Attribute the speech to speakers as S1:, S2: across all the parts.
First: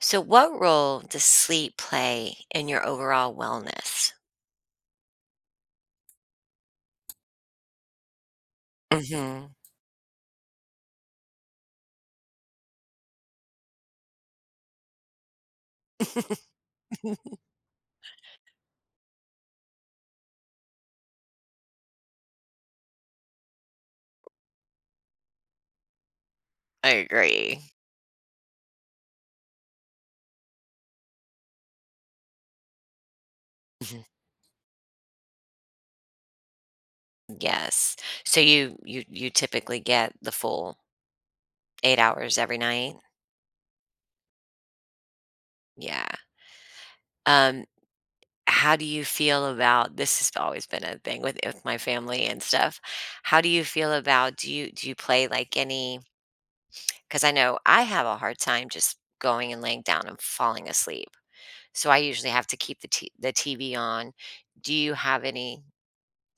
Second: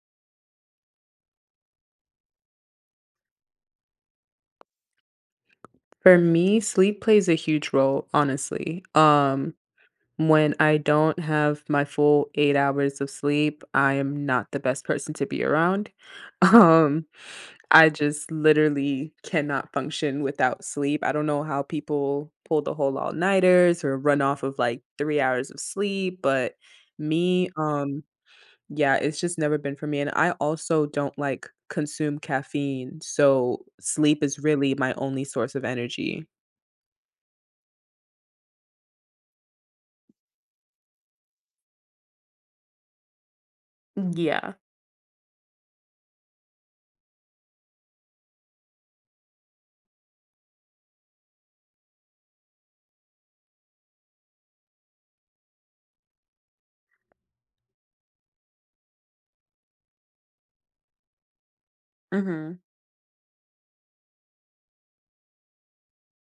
S1: So, what role does sleep play in your overall wellness?
S2: For me, sleep plays a huge role, honestly.
S1: Hmm.
S2: When I don't have my full 8 hours of sleep, I am not the best person to be around. Um, I just literally cannot function without sleep. I don't know how people pull the whole all nighters or run off of like 3 hours of sleep, but
S1: I
S2: me,
S1: agree.
S2: um, yeah, it's just never been for me. And I also don't like consume caffeine. So
S1: Mhm.
S2: sleep is really my only source of energy.
S1: Yes. So you typically get the full 8 hours every night?
S2: Yeah.
S1: Yeah. Um how do you feel about This has always been a thing with my family and stuff. How do you feel about do you play like any cuz I know I have a hard time just going and laying down and falling asleep. So I usually have to
S2: Mhm.
S1: keep the TV on. Do you have any,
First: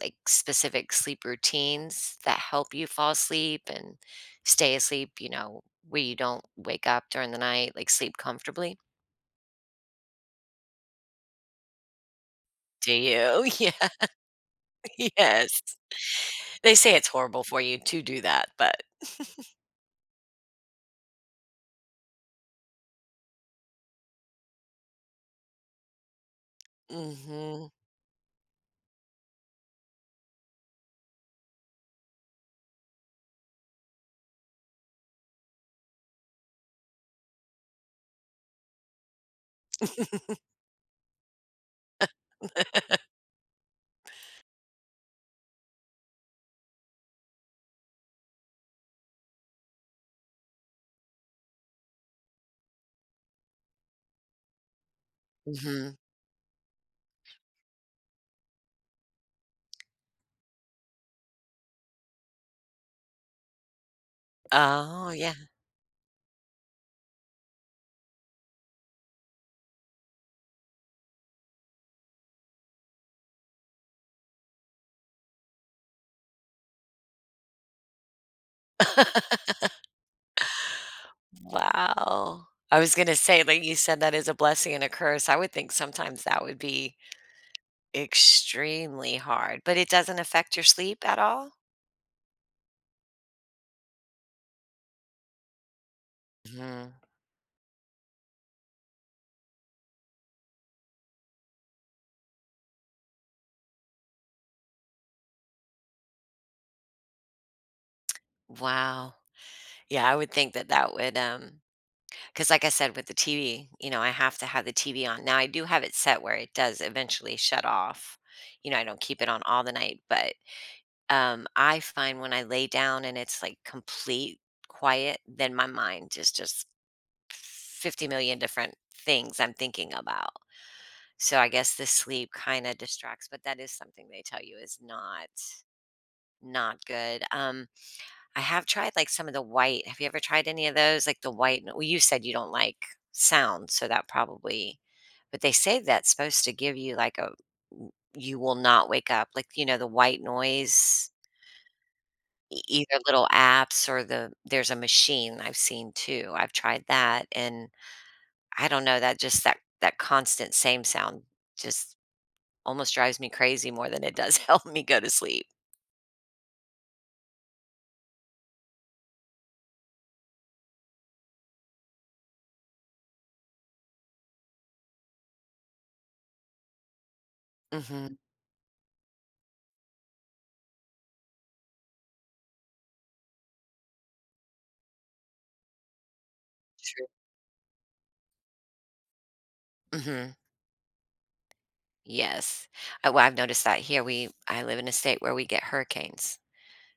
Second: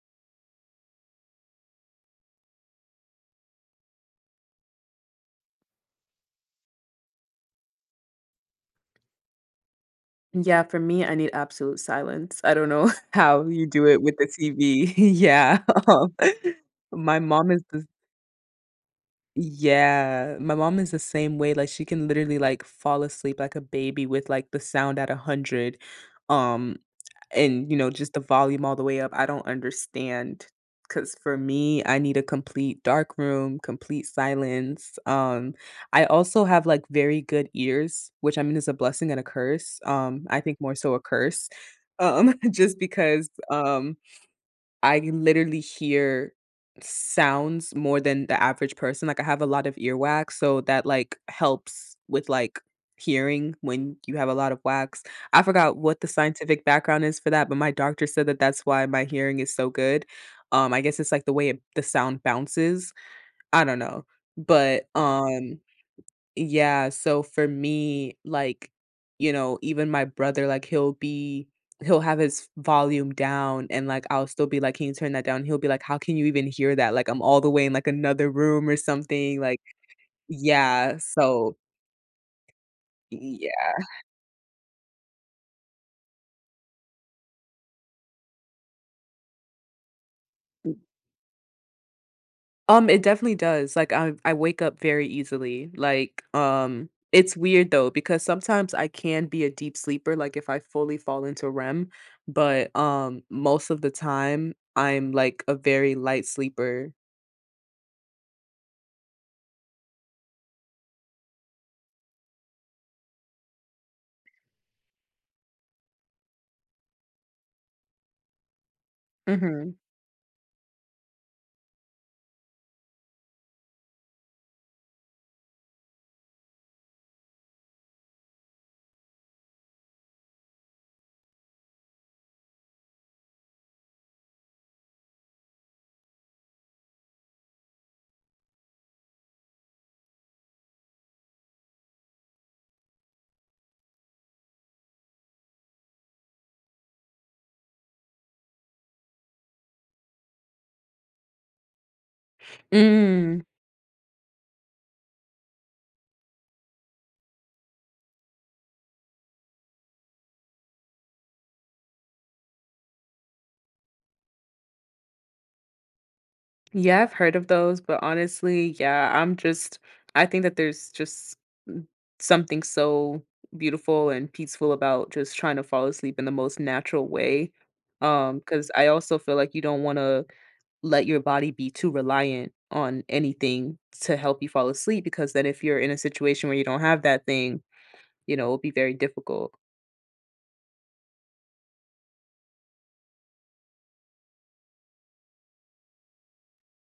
S1: like, specific sleep routines that help you fall asleep and stay asleep, you know, where you don't wake up during the night, like, sleep comfortably?
S2: Yeah, for me, I need absolute silence. I don't know
S1: Do
S2: how you
S1: you?
S2: do it with the TV.
S1: Yeah,
S2: Yeah.
S1: yes. They say it's
S2: my
S1: horrible
S2: mom
S1: for
S2: is
S1: you
S2: the
S1: to do that, but
S2: Yeah, my mom is the same way, like, she can literally, like, fall asleep like a baby with, like, the sound at 100, um, and,
S1: Mhm.
S2: you know, just the volume all the way up. I don't understand because for me, I need a complete dark room, complete silence, I also have, like, very good ears, which, I mean, is a blessing and a curse, I think more so a curse, just because, I literally hear sounds more than the average person, like, I have a lot of earwax, so that, like, helps with, like, hearing when you have a lot of wax. I forgot
S1: Mhm.
S2: what the scientific background is for that, but my doctor said that that's why my hearing is so good. I guess it's, like, the way it the sound bounces. I don't know, but,
S1: Oh, yeah.
S2: yeah, so for me, like, you know, even my brother, like, he'll have his volume down and, like, I'll still be like, "Can you turn that down?" He'll be like, "How can you even hear that? Like, I'm all the way in, like, another room or something." Like yeah, so
S1: Wow. I was gonna say, like you
S2: yeah.
S1: said, that is a blessing and a curse. I would think sometimes that would be extremely hard, but it doesn't affect your sleep at all?
S2: It definitely does. Like I wake up very easily. Like
S1: Mhm.
S2: it's weird though because sometimes I can be a deep sleeper like if I fully fall into REM, but most of the time I'm like a very light sleeper.
S1: Wow. Yeah, I would think that that would, because like I said with the TV, you know, I have to have the TV on. Now I do have it set where it does eventually shut off. You know, I don't keep it on all the
S2: Mhm.
S1: night, but, I find when I lay down and it's, like, complete quiet, then my mind is just 50 million different things I'm thinking about. So I guess the sleep kinda distracts, but that is something they tell you is not not good. I have tried, like, some of the white. Have you ever tried any of those? Like, the white well, you said you don't like sound, so that probably but they say that's supposed to give you, like, a. You will not wake up. Like, you know, the white noise, e either little
S2: Mm.
S1: apps or the there's a machine I've seen too. I've tried that, and I don't know, that just that constant same sound just almost drives me crazy more than it does help me go to sleep.
S2: Yeah, I've heard of those, but honestly, yeah, I think that there's just mm, something so beautiful and peaceful about just trying to fall asleep in the most natural way.
S1: Mhm.
S2: Because I also feel like you don't want to let your body be too reliant on anything to help you fall asleep because then if you're in a situation where you don't have
S1: True.
S2: that thing, you know, it'll be very difficult.
S1: Mhm. Yes. Well, I've noticed that here we I live in a state where we get hurricanes.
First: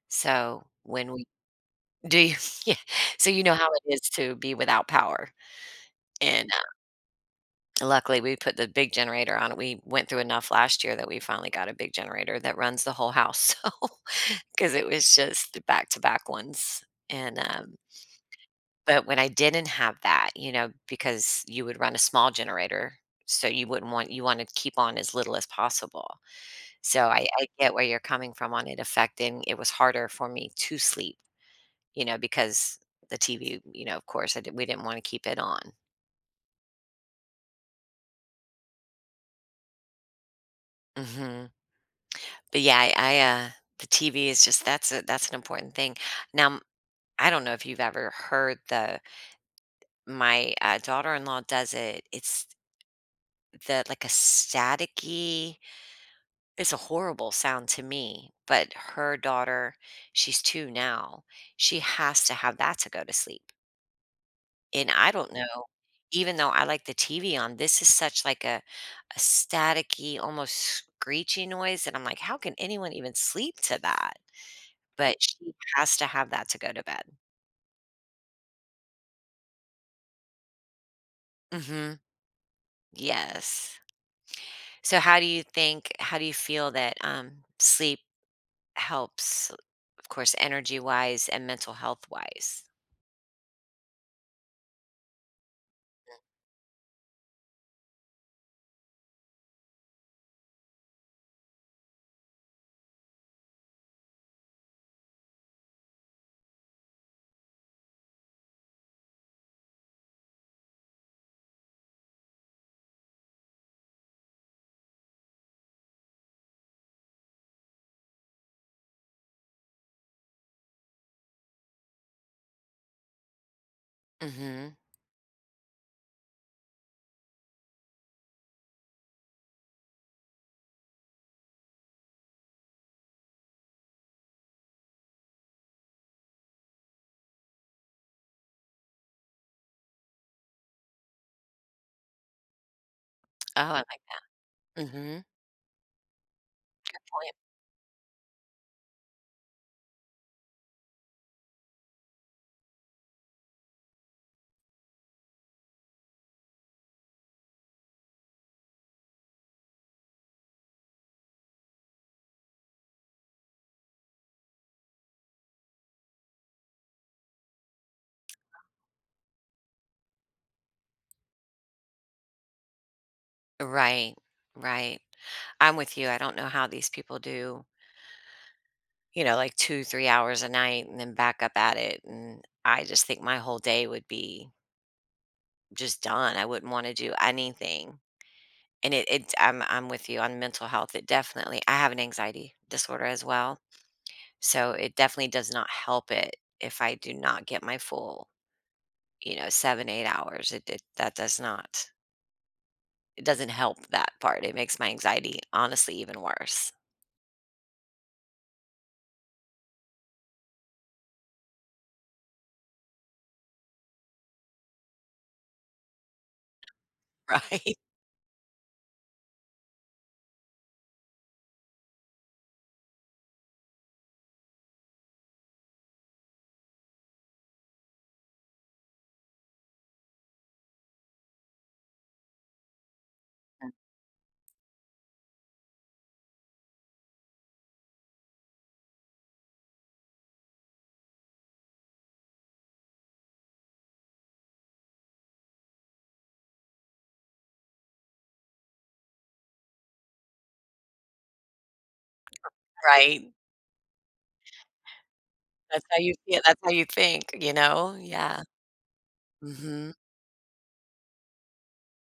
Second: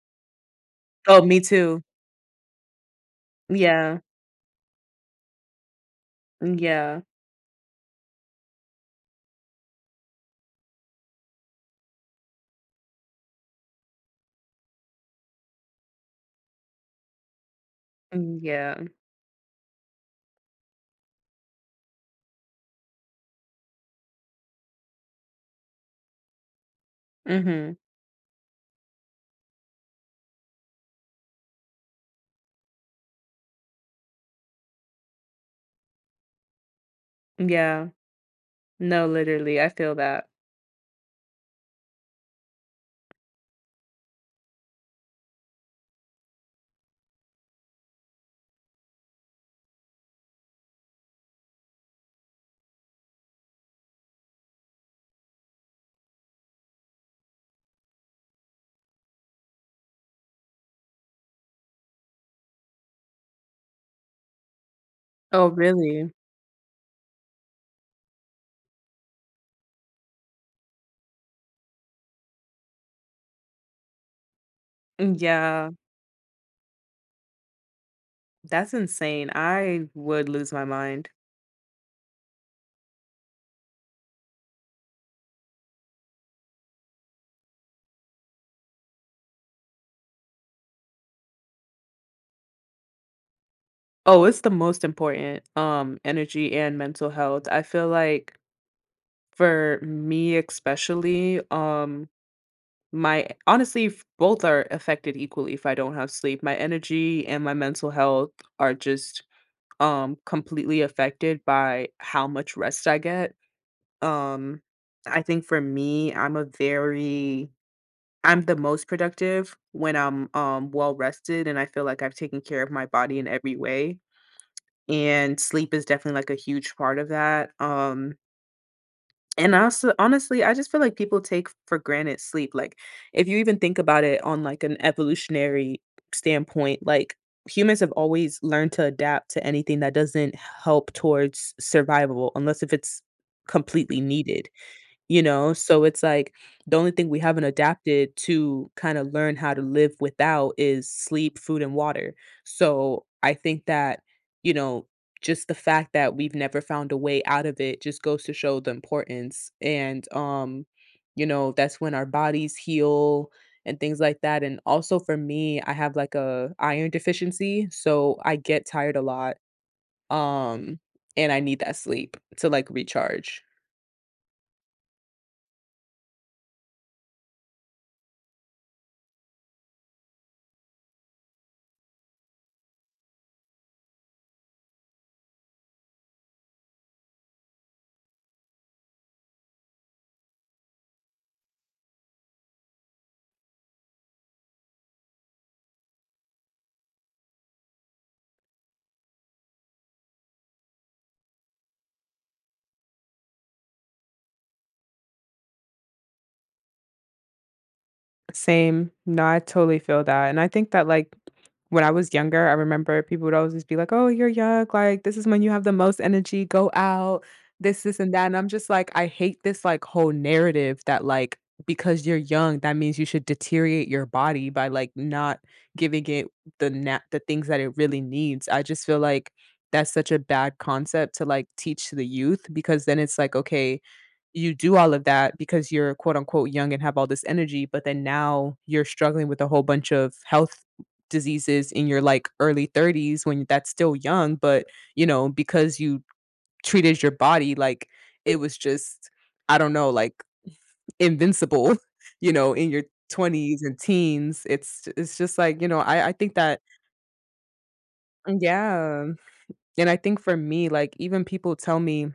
S1: So when
S2: Oh,
S1: we
S2: me too.
S1: do you yeah, so you know how it
S2: Yeah.
S1: is to be without power. And,
S2: Mm, yeah.
S1: luckily, we put the big generator on it. We went through enough last year that we finally got a big generator that runs the whole house. So because it was just back-to-back ones. And,
S2: Mm, yeah.
S1: but when I didn't have that, you know, because you would run a small generator, so you wouldn't want you want to keep on as little as possible. So I get
S2: Mhm.
S1: where you're coming from on it affecting it was harder for me to sleep, you know, because the TV, you know, of course, I did we didn't wanna keep it on.
S2: Yeah. No, literally, I feel that.
S1: Mhm. But, yeah, I, uh the TV is just that's a that's an important thing. Now, m I don't know if you've ever heard the my, daughter-in-law does it. It's the like, a staticky it's a horrible sound to me, but her daughter she's 2 now, she has to have that to go to sleep. And I don't
S2: Oh,
S1: know,
S2: really?
S1: even though I like the TV on, this is such like a staticky, almost screechy noise, and I'm like, "How can anyone even sleep to that?"
S2: Mm,
S1: But she
S2: yeah.
S1: has to have that to go to bed.
S2: That's insane. I would lose my mind.
S1: Mhm. Yes. So how do you think how do you feel that, sleep helps, of course, energy-wise and mental health-wise?
S2: Oh, it's the most important energy and mental health. I feel like for me especially, My honestly, both are affected equally if I don't have sleep. My energy and my mental health are just completely affected by how much rest I get. Um I think for me, I'm a very I'm the most productive when I'm well rested and I feel like I've taken care of my body in every way.
S1: Mhm.
S2: And sleep is definitely like a huge part of that. And also, honestly, I just feel like people take for granted sleep. Like, if you even think about it on like an evolutionary standpoint, like humans have always learned to adapt to anything that doesn't help towards survival, unless if it's
S1: Oh, I
S2: completely needed.
S1: like
S2: You
S1: Mhm.
S2: know, so it's like the only thing we haven't adapted to kind of learn how to live without is sleep, food, and water. So I think that, you know, just the fact that we've never found a way out of it just goes to show the importance. And, you know, that's when our bodies heal and things like that. And also for me, I have like a iron deficiency, so I get tired a lot. Um, and I need that sleep to like recharge.
S1: Right. Right. I'm with you, I don't know how these people do you know, like 2, 3 hours a night and then back up at it, and I just think my whole day would be just done. I wouldn't wanna do anything, and it I'm with you on mental health. It definitely I have an anxiety disorder as well, so it definitely does not help it if I do not get my full, you know, 7, 8 hours. It that does not it doesn't help that part. It makes my anxiety honestly even worse.
S2: Same. No, I totally feel that, and I think that, like, when I was younger, I remember people would always just be like, "Oh, you're young, like, this is when you have the most energy, go out,
S1: Right,
S2: this, and that," and I'm just like, I hate this, like, whole narrative that, like, because you're young, that means you should deteriorate your body by, like, not giving it the things that it really needs. I just feel like that's such a bad concept to, like, teach to the youth because then it's like, "Okay, you do all of that because you're quote unquote young and have all this energy, but then now you're struggling with a whole bunch of health diseases in your like early 30s when that's still young, but you know, because you treated your body like it was just, I don't know, like invincible, you know, in your
S1: right.
S2: 20s and teens. It's just like, you know,
S1: That's how
S2: I
S1: you
S2: think
S1: feel that's
S2: that
S1: how you think, you know? Yeah.
S2: yeah. And I think for me, like even people tell me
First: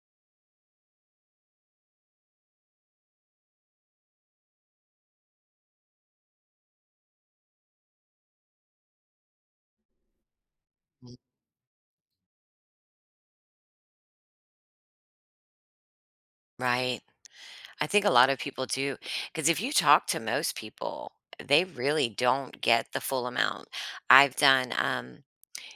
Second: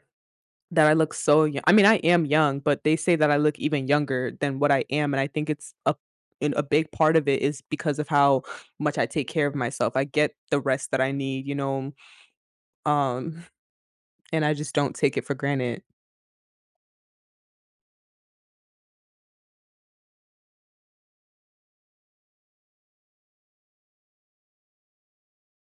S2: that I look so young. I mean, I am young, but they say that I look even younger than what I am, and I think it's a and a big part of it is because of how much I take care of myself. I get the rest that I
S1: Mhm.
S2: need, you know, um, and I just don't take it for granted.
S1: Right. I think a lot of people do, because if you talk to most people, they really don't get the full amount. I've done,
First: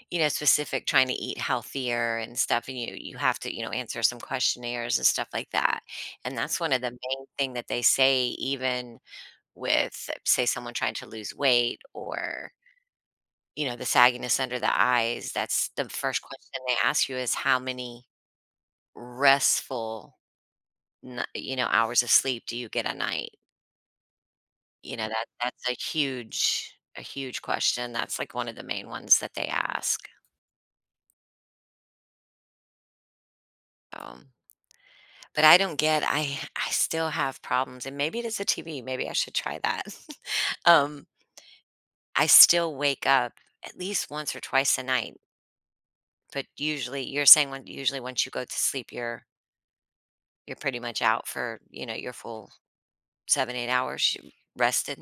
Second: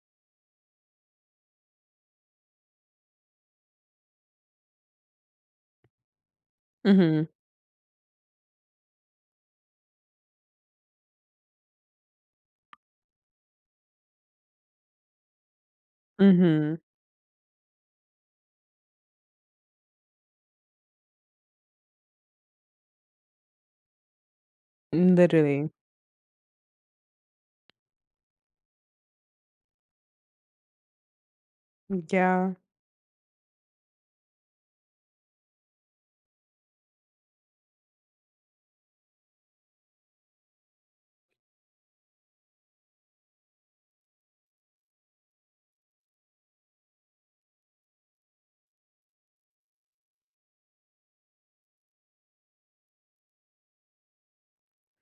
S1: you know, specific trying to eat healthier and stuff, and you have to, you know, answer some questionnaires and stuff like that, and that's one of the main
S2: Mhm,
S1: thing that they say even with, say, someone trying to lose weight or, you know, the sagginess under the eyes, that's the first question
S2: mhm.
S1: they ask you is how many restful, n you know, hours of sleep do you get a night? You know, that's
S2: Literally.
S1: a huge question, that's, like, one of the main ones that they ask,
S2: Yeah.
S1: um, but I don't get I still have problems, and maybe it is the TV, maybe I should try that. Um, I still wake up at least once or twice a night, but usually you're saying when usually once you go to sleep, you're pretty much out for, you know, your full 7, 8 hours, you rested?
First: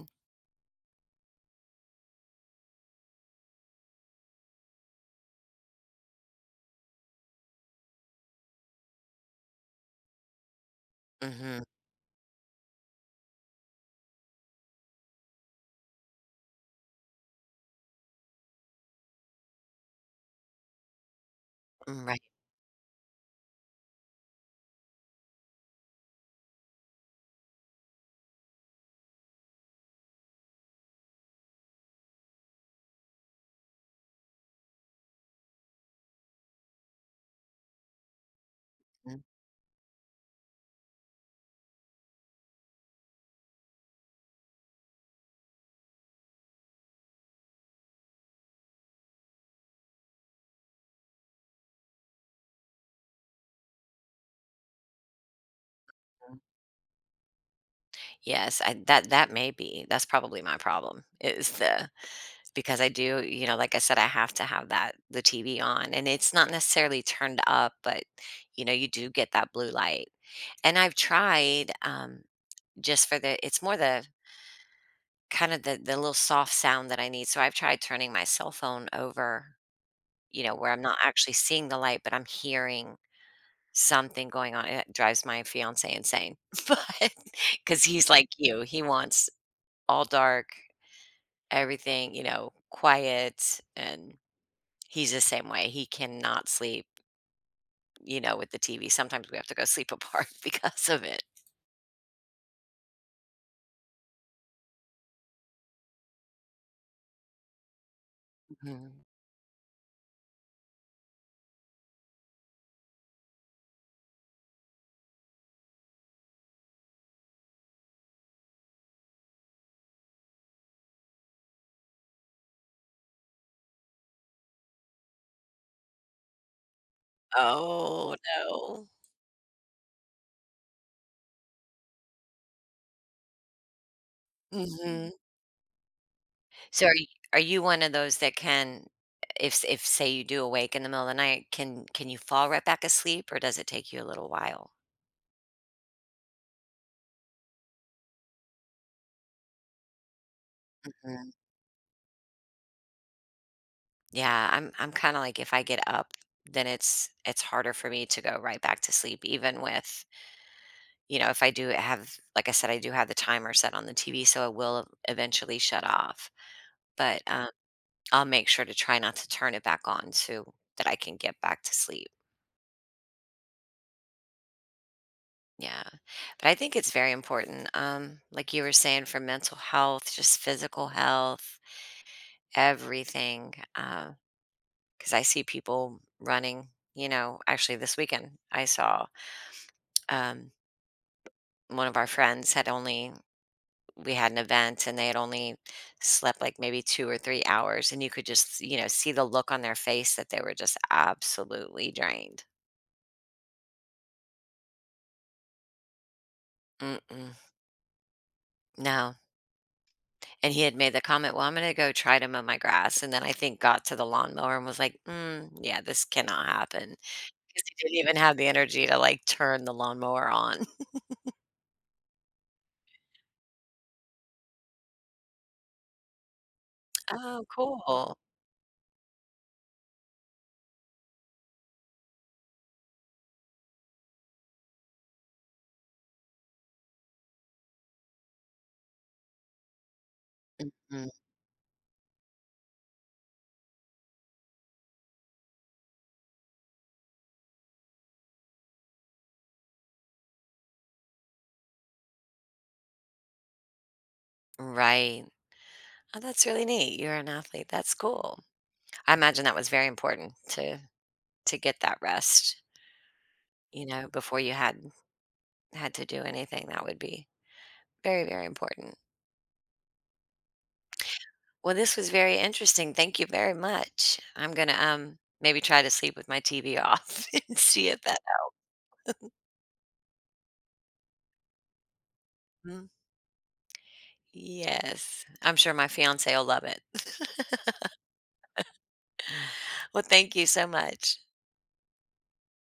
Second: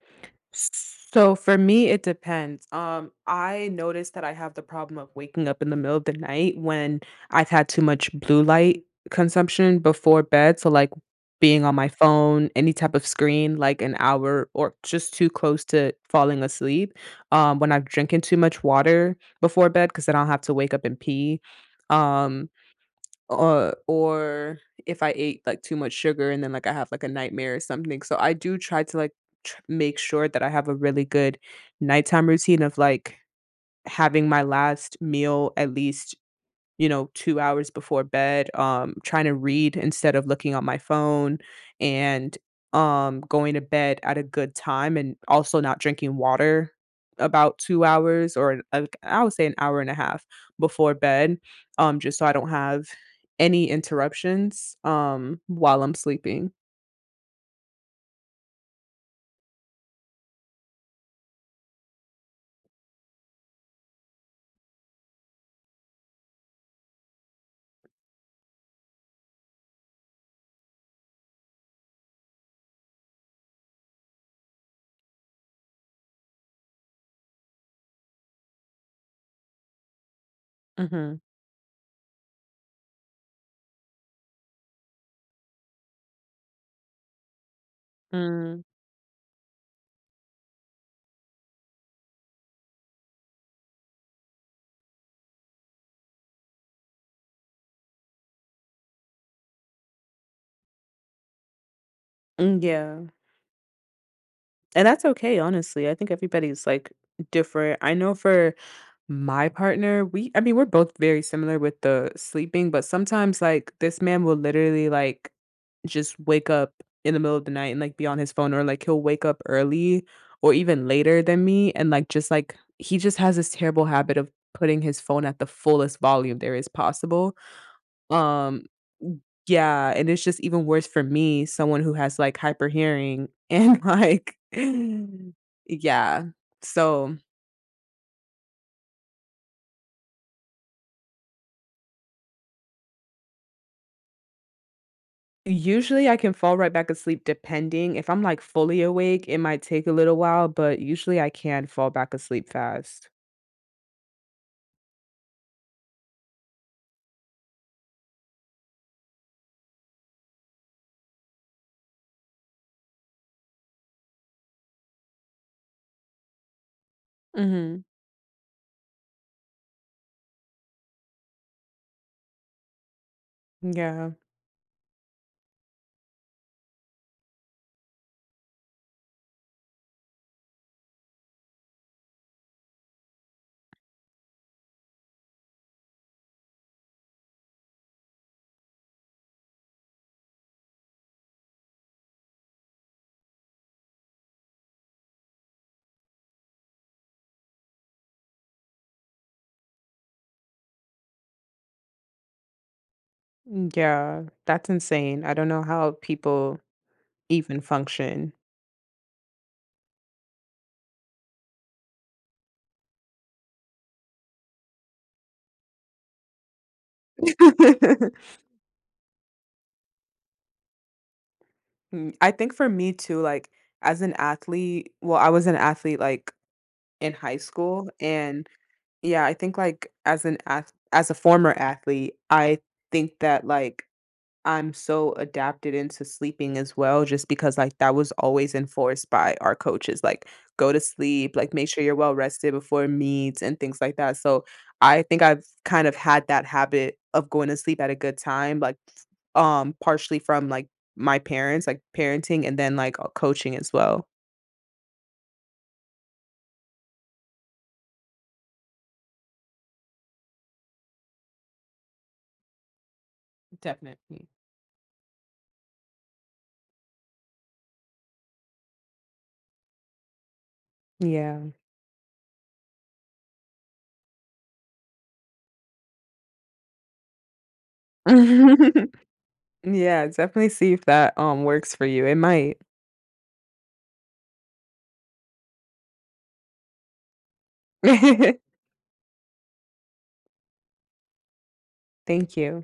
S2: So for me, it depends. I notice that I have the problem of waking up in the middle of the night when I've had too much blue light consumption before bed. So like
S1: Mhm,
S2: being on my phone, any type of screen, like an hour or just too close to falling asleep. When I've drinking too much water before bed, because then I'll have to wake up and pee.
S1: mm, right,
S2: Um, or if I ate, like, too much sugar and then, like, I have, like, a nightmare or something, so I do try to, like, tr make sure that I have a really good nighttime routine of, like, having my last meal at least you know, 2 hours before bed,
S1: mhm.
S2: trying to read instead of looking on my phone and, going to bed at a good time and also not drinking water about 2 hours or I would say an hour and a half before bed, just so I don't have any interruptions, while I'm sleeping.
S1: Yes, I that that may be that's probably my problem, is the because I do, you know, like I said, I have to have that the TV on and it's not necessarily turned up, but you know, you do get that blue light. And I've tried just for the it's more the kind of the little soft sound that I need. So I've tried turning my cell phone over, you know, where I'm not
S2: Mhm.
S1: actually seeing the light, but I'm hearing something going on. It drives my fiance insane. But cuz he's like you,
S2: Mm.
S1: he wants all dark, everything, you know, quiet and he's the same way. He cannot sleep, you know, with the TV. Sometimes we have to go sleep apart because of it.
S2: Mm, yeah. And that's okay, honestly. I think everybody's, like, different. I know for
S1: Mhm.
S2: My partner, we I mean, we're both very similar with the sleeping, but sometimes like this man will literally like just wake up in the middle of the night and like be on his phone or like he'll wake up early or even later than me and like just like he just has this terrible habit of putting his phone at the fullest volume there is possible.
S1: Oh,
S2: Um
S1: no.
S2: yeah, and it's just even worse for me, someone who has like hyper hearing and like
S1: Mhm.
S2: yeah.
S1: So are you
S2: So
S1: are you one of those that can if, say, you do awake in the middle of the night, can you fall right back asleep, or does it take you a little while?
S2: usually, I can fall right back asleep depending. If I'm, like, fully awake, it might take a little while, but usually I
S1: Mhm.
S2: can fall back asleep fast.
S1: Yeah, I'm kinda like if I get up, then it's harder for me to go right back to sleep even with you know, if I do have like I said, I do have the timer set on the TV, so it will eventually shut off. But,
S2: Mhm.
S1: I'll make sure to try not to turn it back on so that I can get back to sleep.
S2: Yeah.
S1: Yeah. But I think it's very important, like you were saying, for mental health, just physical health, everything, because I see people running, you know actually this weekend, I saw, um, one of our friends had only we had an event and they had only slept, like, maybe 2 or 3 hours, and you could just, you know, see the look on their face that they were just absolutely drained.
S2: Yeah. That's insane. I don't know how people
S1: Mm-mm.
S2: even function.
S1: No. And he had made the comment, "Well, I'm gonna go try to mow my grass," and then I think got to the lawnmower and was like, "Mm, yeah, this cannot happen." Because he didn't even have the energy to, like, turn the lawnmower on.
S2: Mm, I think for me too, like, as an athlete well, I was an athlete, like, in high
S1: Oh,
S2: school,
S1: cool.
S2: and yeah, I think, like, as a former athlete, I think that, like, I'm so adapted into sleeping as well, just because like that was always enforced by our coaches, like go to
S1: Mhm.
S2: sleep, like make sure you're well rested before meets and things like that. So I think I've kind of had that habit of going to sleep at a good time, like partially from like my parents, like parenting and then like coaching as well.
S1: Right. Oh, that's really neat. You're an athlete. That's cool. I imagine that was very important to get that rest, you know,
S2: Definitely.
S1: before you had had to do anything. That would be very, very important.
S2: Yeah.
S1: Well, this was very interesting. Thank you very much. I'm gonna maybe try to sleep with my TV off and see if that.
S2: Yeah, definitely see if that works for you. It might.
S1: Mhm. Yes, I'm sure my fiance will love it. well, thank you so much.
S2: Thank you.